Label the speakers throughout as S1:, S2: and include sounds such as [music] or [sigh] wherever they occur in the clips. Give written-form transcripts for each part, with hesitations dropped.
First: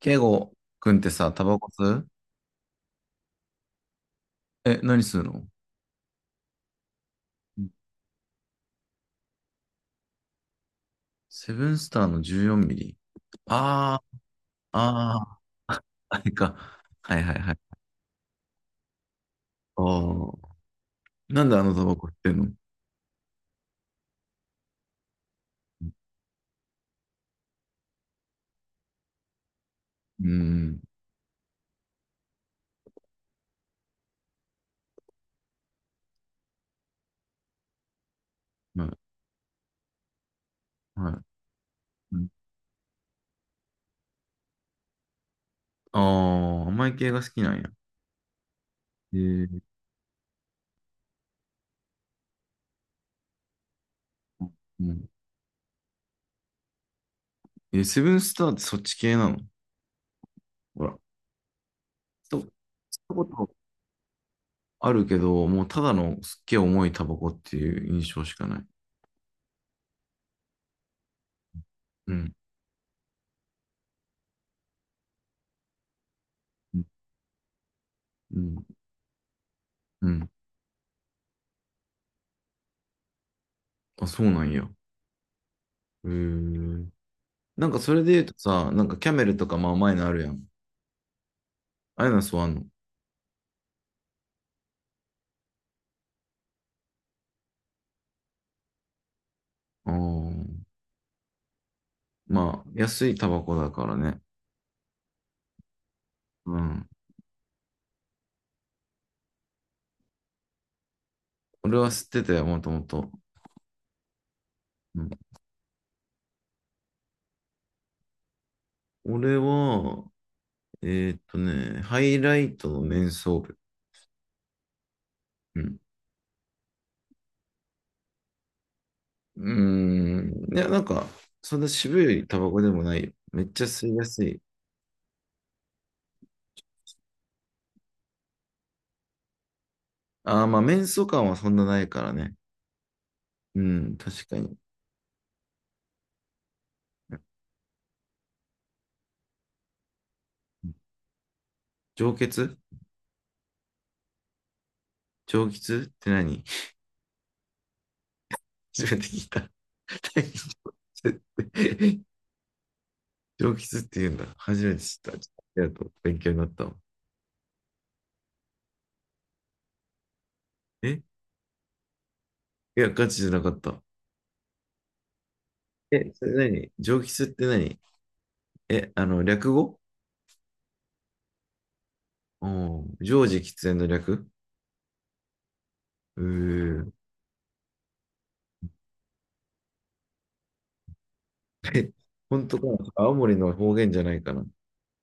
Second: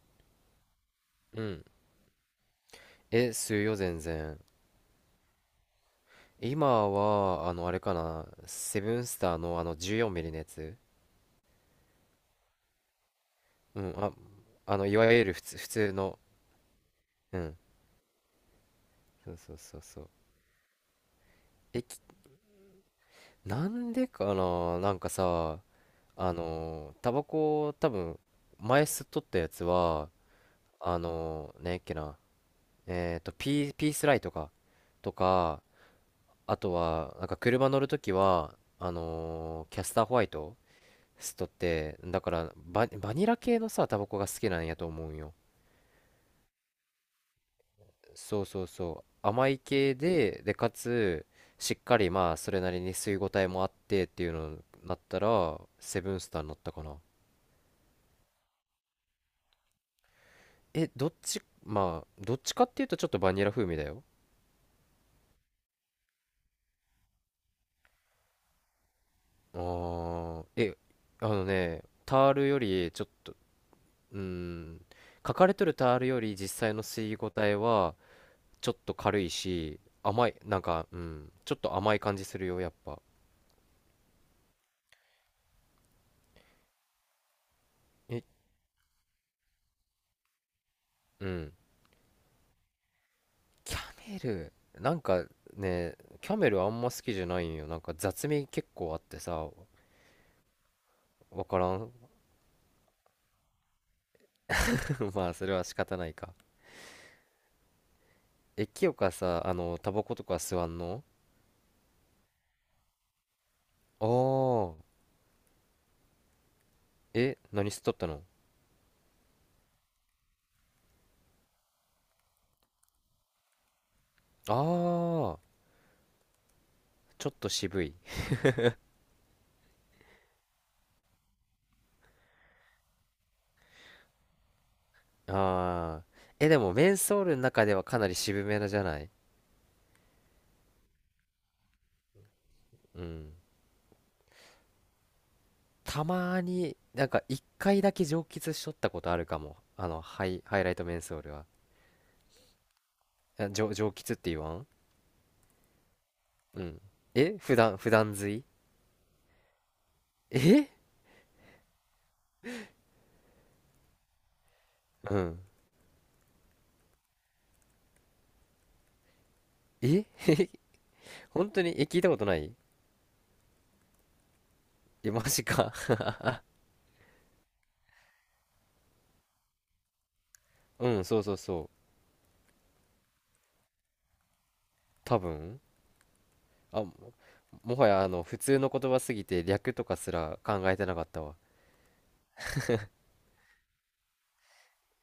S1: ケイゴくんってさ、
S2: う
S1: タバ
S2: ん。
S1: コ吸う？
S2: え、するよ、全然。
S1: え、何吸うの？
S2: 今は、
S1: うん。
S2: あれかな、セブンスターの14ミリのやつ。
S1: セブンスターの14ミリ。
S2: うん、
S1: あ
S2: あ、
S1: ー、
S2: いわ
S1: あ
S2: ゆる
S1: ー、
S2: 普通
S1: あ
S2: の、
S1: れ [laughs] か。はいは
S2: う
S1: いは
S2: ん、
S1: い。
S2: そうそうそう
S1: あ
S2: そう。
S1: あ。なんであの
S2: え、
S1: タバ
S2: き
S1: コ吸ってんの？
S2: なんでかな、なんかさ、タバコ、多分、前吸っとったやつは、
S1: うん、
S2: あの、ねえっけな、えっと、ピースライトか、とか、あとは、なんか車乗るときは、
S1: はい、
S2: キャスターホワイト
S1: は
S2: ス
S1: い。
S2: ト。って
S1: う
S2: だ
S1: ん。
S2: からバニラ系のさタバコが好きなんやと思うんよ。
S1: ああ、甘い系が好きなんや。
S2: そうそうそ
S1: え
S2: う、甘い
S1: ー、
S2: 系ででかつしっかり、まあそれなりに吸い応えもあってっていうのに
S1: う
S2: なっ
S1: ん。
S2: たら、セブンスターになったかな。
S1: え、セブンスターってそっち系なの？ほ
S2: え、
S1: ら。
S2: どっち、まあど
S1: と、
S2: っ
S1: 吸っ
S2: ちかっていうとちょっ
S1: た
S2: と
S1: こ
S2: バニ
S1: と
S2: ラ風味だよ。
S1: あるけど、もうただのすっげえ重いタバコっていう印象しかない。
S2: あーえ、あのね
S1: う
S2: ター
S1: ん、
S2: ルよりちょっと、うーん、書かれとるタールより実際
S1: う
S2: の
S1: ん、
S2: 吸い応えは
S1: うん。
S2: ちょっと軽いし
S1: うん。
S2: 甘い、なんか、うん、ちょっと甘い感じするよやっぱ。
S1: あ、そうなんや。へえ。なんかそれで
S2: え、
S1: 言うとさ、なんかキャメルとかまあ甘いのあるやん。
S2: うん。
S1: ああいうのは吸わんの。
S2: キャメル、なんかね、キャメルあんま好きじゃないんよ。なんか雑味結構あってさ、
S1: あー。
S2: わからん。
S1: まあ、安いタバコだからね。
S2: [laughs] まあ、それは仕方ないか。
S1: うん。
S2: え、清香さ、あの、タバコとか吸わんの？
S1: 俺は吸ってたよ、もともと。
S2: ああー。
S1: うん、
S2: え、何吸っとったの？
S1: 俺は、えね、ハイライトのメンソール。
S2: ああー。
S1: うん。
S2: ちょっと渋い。
S1: うーん。いや、なんか、そんな渋いタバコでもないよ。めっちゃ吸いやすい。
S2: ああ。え、でも、メンソールの中ではかなり渋めなじゃない？
S1: ああ、まあ、メンソ感はそんなないからね。
S2: うん。
S1: うん、確かに。
S2: たまーに、なんか、一回だけ蒸気しとったことあるかも。あの、ハイライトメンソールは。
S1: 上血。
S2: あ、蒸気って言わん？
S1: 上血って何？
S2: うん。え、普段吸い、
S1: [laughs] 初めて [laughs] 聞いた。[laughs] 大気
S2: え、
S1: 血って。上吉って言うんだ。初めて知った。
S2: う
S1: ちょっ
S2: ん。
S1: とありがとう。勉強になったわ。
S2: え、
S1: え、
S2: 本当にえ、聞いたことない？
S1: いや、ガチじゃなかった。
S2: え、マジか。
S1: え、それ何、上吉って何？え、あの、略語？
S2: [laughs] うん、そうそうそう。
S1: うん。常時喫煙の略？
S2: 多分。
S1: う
S2: あ、
S1: ー。
S2: もはや、あの、普通の言葉すぎて略とかすら考えてなかったわ。
S1: え、本当かな？青森の方言じゃないかな。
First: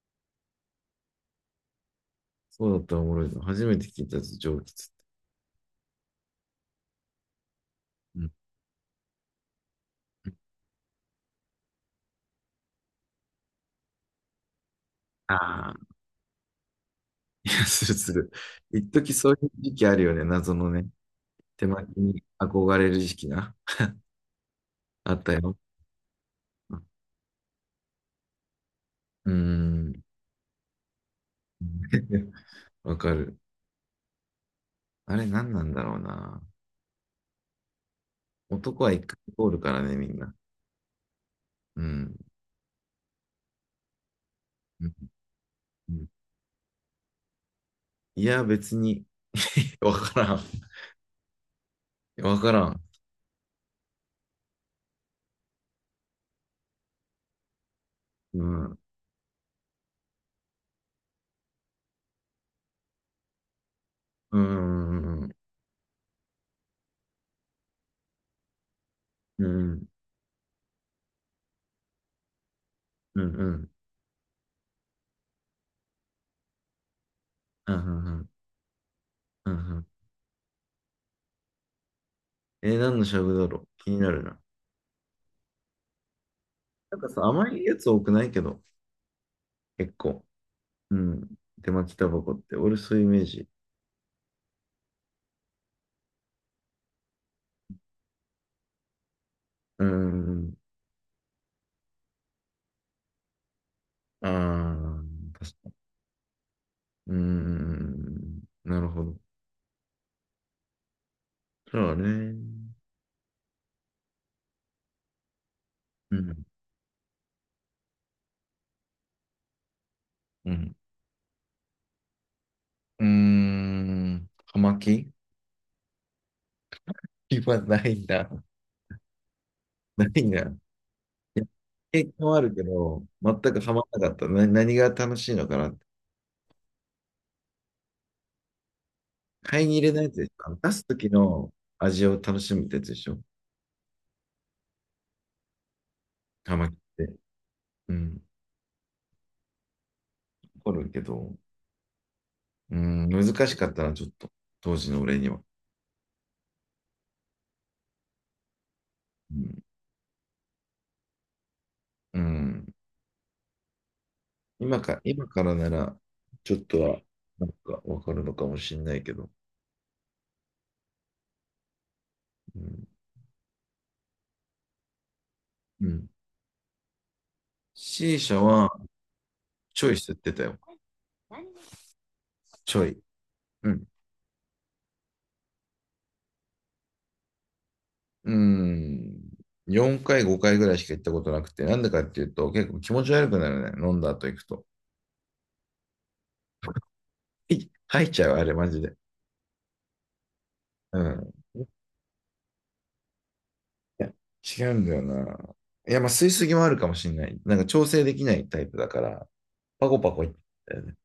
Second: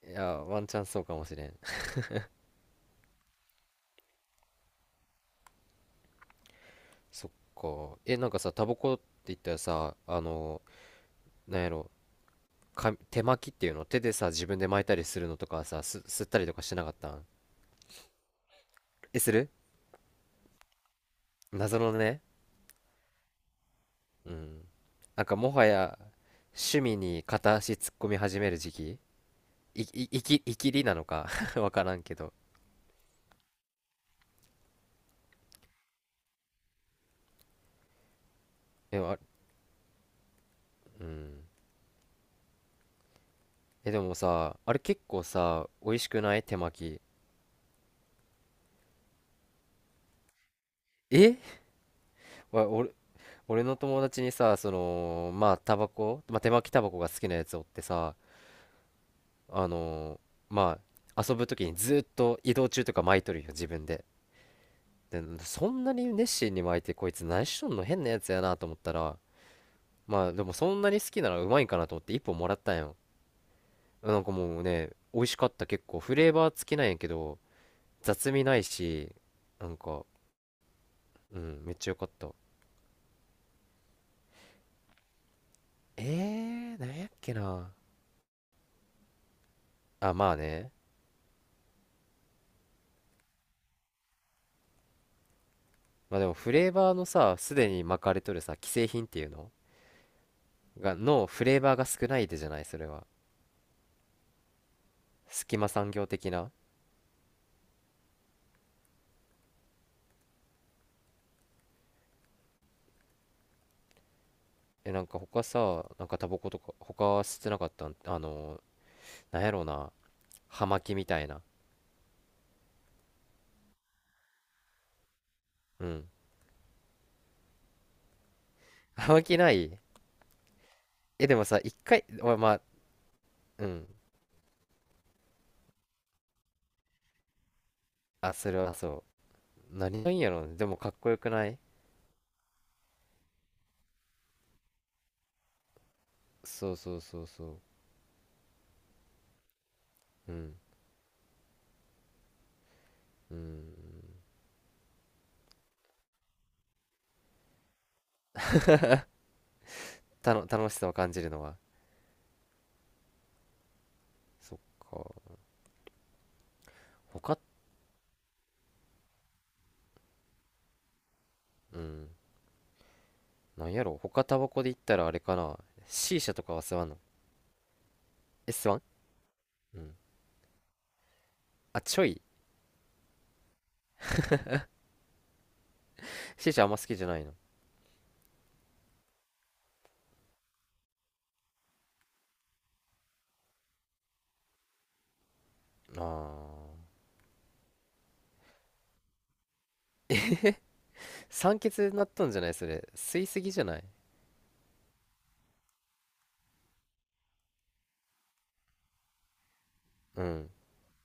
S2: いや、ワンチャンそうかもしれん。
S1: そうだったらおもろいぞ。初めて聞いたぞ、上吉って。
S2: [laughs] そっか。え、
S1: う
S2: なん
S1: ん。
S2: かさ、タバコって言ったらさ、あの、なんやろ、か、手巻きっていうの、手でさ、自分で巻いたりするのとか
S1: あ
S2: さ、
S1: あ、
S2: 吸ったりとかしてなかったん？
S1: いや、するする。一時
S2: え、
S1: そ
S2: する、
S1: ういう時期あるよね。謎のね。手
S2: 謎
S1: 巻
S2: の
S1: き
S2: ね。
S1: に憧れる時期な。
S2: うん。
S1: あ
S2: な
S1: っ
S2: ん
S1: た
S2: かも
S1: よ。
S2: はや趣味に片足突っ込み始める時期、
S1: うーん。
S2: いきりなのか [laughs] わからんけど。
S1: [laughs] わかる。あれ何なんだろうな。男は
S2: え、
S1: 一回
S2: あ、
S1: 通るからね、みんな。
S2: うん。
S1: うん。
S2: え、でもさ、あれ
S1: うん。
S2: 結構さ、美
S1: う
S2: 味
S1: ん。
S2: しくない手巻き。
S1: いや、別に、[laughs] わからん。
S2: え、
S1: わからん。
S2: 俺、俺の友達にさ、その、まあ、タバコ、まあ、手巻きタバコが好きなやつおってさ、
S1: うん。
S2: あのー、まあ、遊ぶ時にずっと移動中とか巻いとるよ、自分で。
S1: うん。
S2: で、
S1: うん。
S2: そんなに熱心に巻いて、こいつ何しとんの、変なやつやなと思ったら、
S1: うん。
S2: まあでもそんなに好きならうまいんかなと思って一本もらったんよ。
S1: うん。うん。
S2: なんかもうね、美味しかった。結構フレーバー付きなんやけど
S1: うん。うん。
S2: 雑味ないし、
S1: うん。う
S2: なん
S1: ん。
S2: か、うん、めっちゃよかった。
S1: えー、何のしゃぶだろう、気になるな。
S2: えー、なん
S1: なん
S2: や
S1: か
S2: っ
S1: さ、
S2: け
S1: 甘い
S2: な。
S1: やつ多くないけど、結
S2: あ、
S1: 構。
S2: まあね。
S1: うん。手巻きタバコって、俺そういうイメージ。
S2: まあでもフレーバーのさ、すでに巻かれとるさ既製品っていうの
S1: うん。
S2: がのフレーバーが少ないでじゃないそれは、
S1: ああ、確
S2: 隙間
S1: かに。
S2: 産業的な。
S1: うーん、なるほど。そうね。
S2: え、なんか他さ、なん
S1: う
S2: かタバ
S1: ん、
S2: コとか他吸ってなかったん、あのー、なんやろうな、
S1: う
S2: 葉
S1: ん。
S2: 巻みたいな。
S1: うーん、葉巻？
S2: うん、
S1: [laughs] 今ないんだ。
S2: 葉巻ない？
S1: 何が、い
S2: え、で
S1: や、
S2: もさ、一
S1: 経
S2: 回、
S1: 験は
S2: お、
S1: あ
S2: ま
S1: る
S2: あ、
S1: けど、全く
S2: う
S1: ハマ
S2: ん。
S1: らなかった。な、何が楽しいのかなって。
S2: あ、それはそ
S1: 買いに
S2: う。
S1: 入れな
S2: 何
S1: いや
S2: がい
S1: つ
S2: いん
S1: でし
S2: や
S1: ょ。
S2: ろう
S1: あ
S2: ね。
S1: の
S2: で
S1: 出
S2: も
S1: す
S2: かっこ
S1: 時
S2: よくな
S1: の
S2: い？
S1: 味を楽しむってやつでしょ。ハマ
S2: そ
S1: っ
S2: うそう
S1: て。
S2: そうそ
S1: うん。
S2: う。うん。
S1: 怒るけど、うん、
S2: う
S1: 難し
S2: ん。
S1: かったな、ちょっと。当時の俺には。うん。
S2: たの、楽しさを感じるのは。
S1: うん。
S2: そっ
S1: 今か、今
S2: か。
S1: からなら、ちょっとは、
S2: 他、
S1: なんかわかるのかもしれないけど。
S2: うん。
S1: うん。
S2: なんやろう、他タバコで言ったらあれかな。
S1: うん。
S2: シーシャとかは吸わんの？
S1: C 社
S2: え、吸
S1: は、
S2: わん？う
S1: ちょい
S2: ん。
S1: 吸ってたよ。
S2: あ、ちょい。
S1: ちょい。うん。
S2: シーシャあんま好きじゃないの。
S1: うん。4回、5回ぐらいしか行ったことなくて、なんでかっていうと、結構気持ち悪くなるね。飲んだ後行くと。
S2: ああ。
S1: い、吐いちゃう、あれ、マジで。うん。い
S2: 酸欠になっとんじゃないそれ。吸いすぎじゃない？
S1: や、違うんだよな。いや、まあ、吸いすぎもあるかもしれない。なんか調整できないタイプだから、パコパ
S2: う
S1: コいっ
S2: ん。
S1: たよね。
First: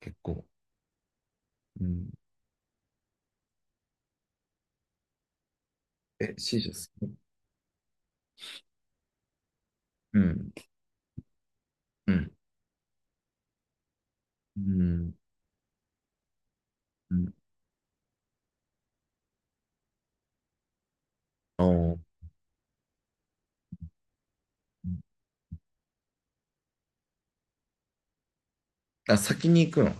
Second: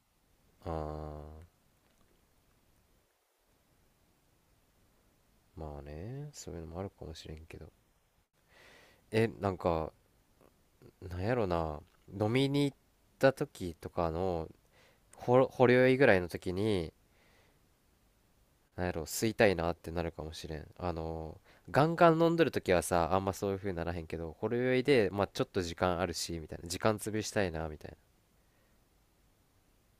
S1: 結構。
S2: ああ。
S1: うん。
S2: まあね。
S1: え、
S2: そうい
S1: C
S2: うの
S1: 社好
S2: もある
S1: ス。
S2: かもしれんけど。え、なんか、
S1: うん。
S2: なんやろな、
S1: う
S2: 飲
S1: ん。
S2: みに行った時とかの
S1: うん。
S2: ほ、ほろ酔いぐらいの時に
S1: うん。
S2: なんやろ、吸いたいなってなるかもしれん、あの、
S1: お
S2: ガン
S1: ー。
S2: ガン飲んどる時はさ、あんまそういう風にならへんけど、ほろ酔いでまあちょっと時間あるしみたいな、時間潰したいなみたい
S1: あ、先に行くの？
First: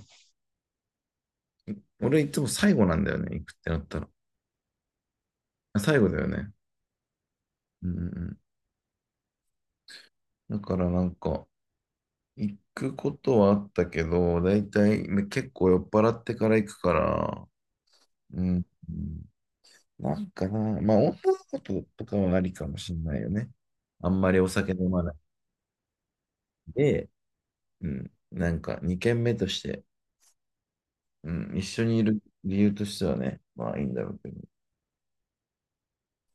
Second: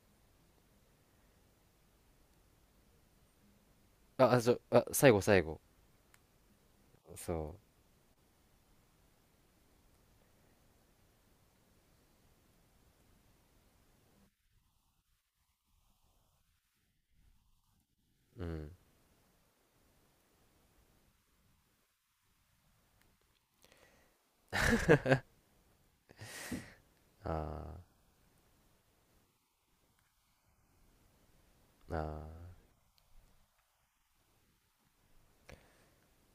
S1: 俺いつも最後なんだよね。行くってなったら。
S2: な。ああ、そう、あ、最後、最後、
S1: あ、最後だよね。
S2: そ
S1: うん、うん。うん。だからなんか、行くことはあったけど、だいたいね結構酔っ払ってから行くから、う
S2: う、う
S1: ん。
S2: ん。
S1: うん。なんかな、まあ女の子と、とかはありかもしんないよね。あんまりお酒飲まないで、
S2: あ
S1: うん。なんか2軒目として、うん。一緒
S2: ー、
S1: に
S2: あ
S1: いる
S2: ー、
S1: 理由としてはね、まあいいんだろうけど、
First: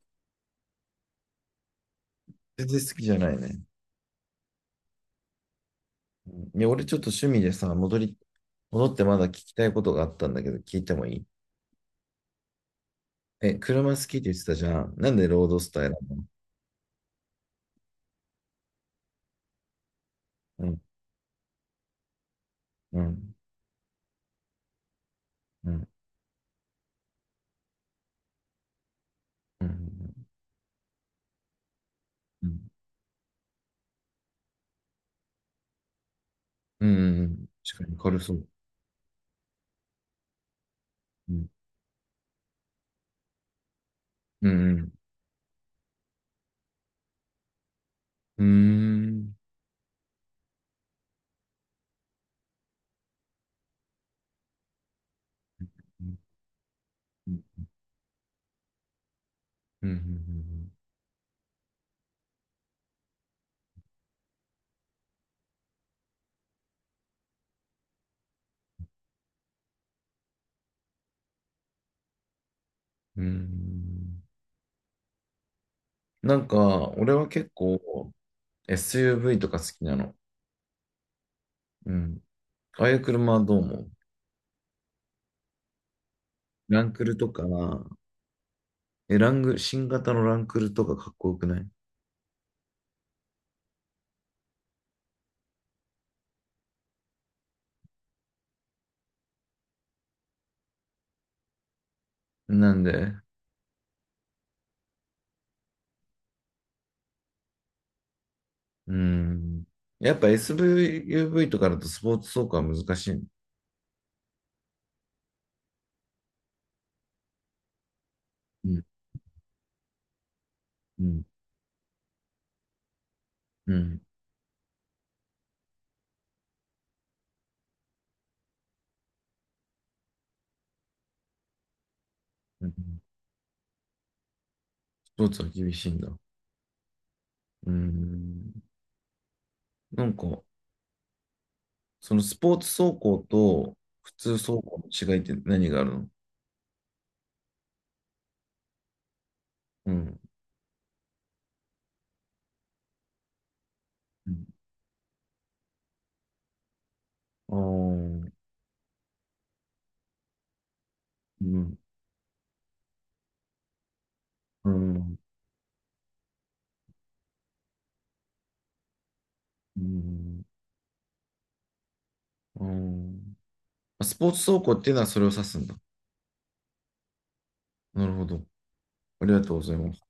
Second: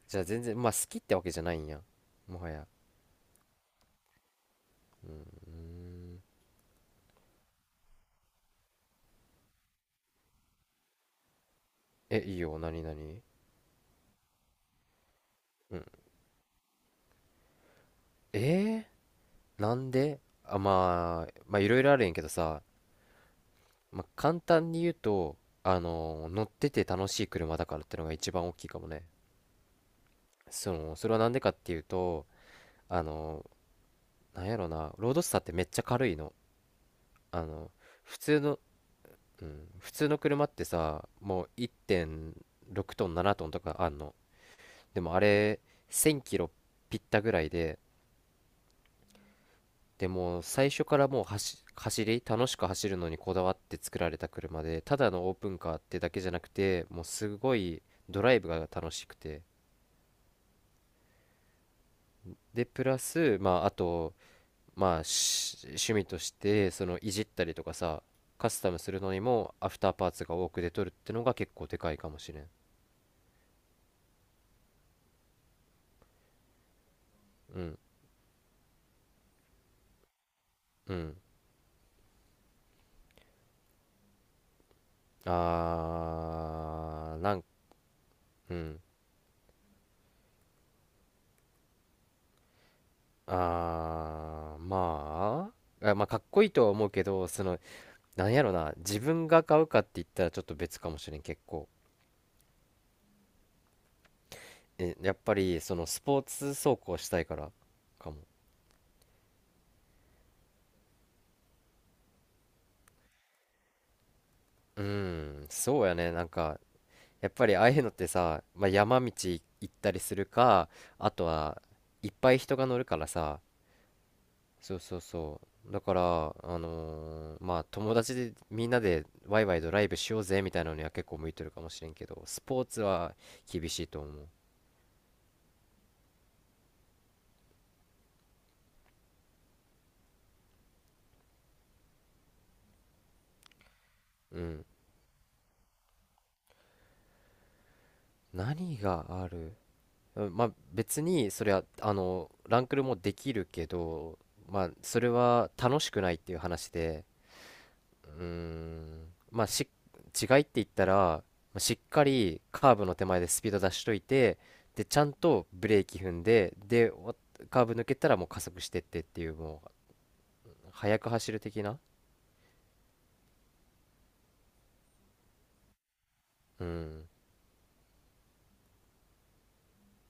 S2: じゃあ全然まあ好きってわけじゃないんや、もは
S1: 全
S2: や。
S1: 然好きじゃないね。
S2: うーん。
S1: うん。いや、俺ちょっと趣味でさ、戻り、戻ってまだ聞きたいことがあったんだけど、聞いてもいい？
S2: え、いいよ、何何。
S1: え、車好きって言ってたじゃん。なんでロードス
S2: う
S1: タ
S2: ん。
S1: イルなの？
S2: えー、なんであ、
S1: うん、
S2: まあまあいろいろあるんやけどさ、
S1: うん、
S2: まあ、簡単に言うと、
S1: う
S2: あ
S1: ん、
S2: のー、乗ってて楽しい車だからってのが一番大きいかもね。
S1: うん。うん。
S2: その、それはなんでかっていうと、
S1: うん。
S2: あのー、なんやろな、ロードスターってめっちゃ軽いの。
S1: うん。うん。う
S2: あ
S1: ん
S2: の、
S1: 確かに
S2: 普
S1: 軽そ
S2: 通
S1: う。
S2: の、うん、普通の車ってさ、
S1: う
S2: も
S1: ん。
S2: う1.6トン、7トンとかあんの。
S1: うん。
S2: でもあれ、1000キロぴったぐらいで、
S1: うん。
S2: でもう最初からもう走り、楽しく走るのにこだわって作られた車で、ただのオープンカーって
S1: う
S2: だ
S1: ん。
S2: けじゃなくて、もう
S1: う
S2: す
S1: ん。
S2: ごいドライブが楽しくて、
S1: うん。
S2: で、プラス、まあ、あと、まあ、し趣味として、その、いじったりとかさ、カスタムするのにも、アフターパーツが多く出とるってのが結構でかいかもしれん。
S1: うん。なんか、俺は結
S2: うん、
S1: 構 SUV とか好きなの。
S2: うん。
S1: うん。ああいう車はどう思う？ランク
S2: あ
S1: ル
S2: ー、
S1: と
S2: な
S1: か、
S2: ん、うん。
S1: え、ラング、新型のランクルとかかっこよくない？
S2: あー、まあ、あ、まあ、かっこいいとは思うけど、その、なんやろな、自分が買うかって言ったらちょっと別かもしれん、結構。
S1: なんで、
S2: え、やっぱり、その、スポーツ走行したいから、かも。
S1: うん。やっぱ SUV とかだとスポーツ走行は難しいの？
S2: うん、そうやね、なんか、やっぱりああいうのってさ、ま
S1: う
S2: あ、
S1: ん。
S2: 山道行ったりするか、
S1: う
S2: あ
S1: ん。
S2: とはいっぱい人が乗るからさ、
S1: うん。
S2: そうそうそう。だから、あのー、まあ友達でみんなでワイワイドライブしようぜみたいなのには結構向いてるかもしれんけど、スポー
S1: う
S2: ツ
S1: ん。
S2: は厳しいと思う。
S1: スポーツは厳しいんだ。うん。なんか、そのスポーツ走行と普通
S2: う
S1: 走行
S2: ん。
S1: の違いって何があるの？
S2: 何がある？
S1: うん。
S2: うん、まあ別にそれはあのランクルもできるけど、
S1: うん。
S2: まあそれは楽しくないっていう話で、
S1: あ
S2: うー
S1: ー。
S2: ん、まあし、違いって言ったら、ま
S1: う
S2: あし
S1: ん。
S2: っかりカーブの手前でスピード出しといて、
S1: う
S2: で、ちゃん
S1: ん。
S2: とブレーキ踏んで、で、お、カーブ抜けたらもう加速してってっていう、も
S1: うん。
S2: う、速く走る的な。
S1: うん。あ、スポーツ走行っていうのはそれを指すんだ。
S2: うん。
S1: なるほど。ありがとうございます。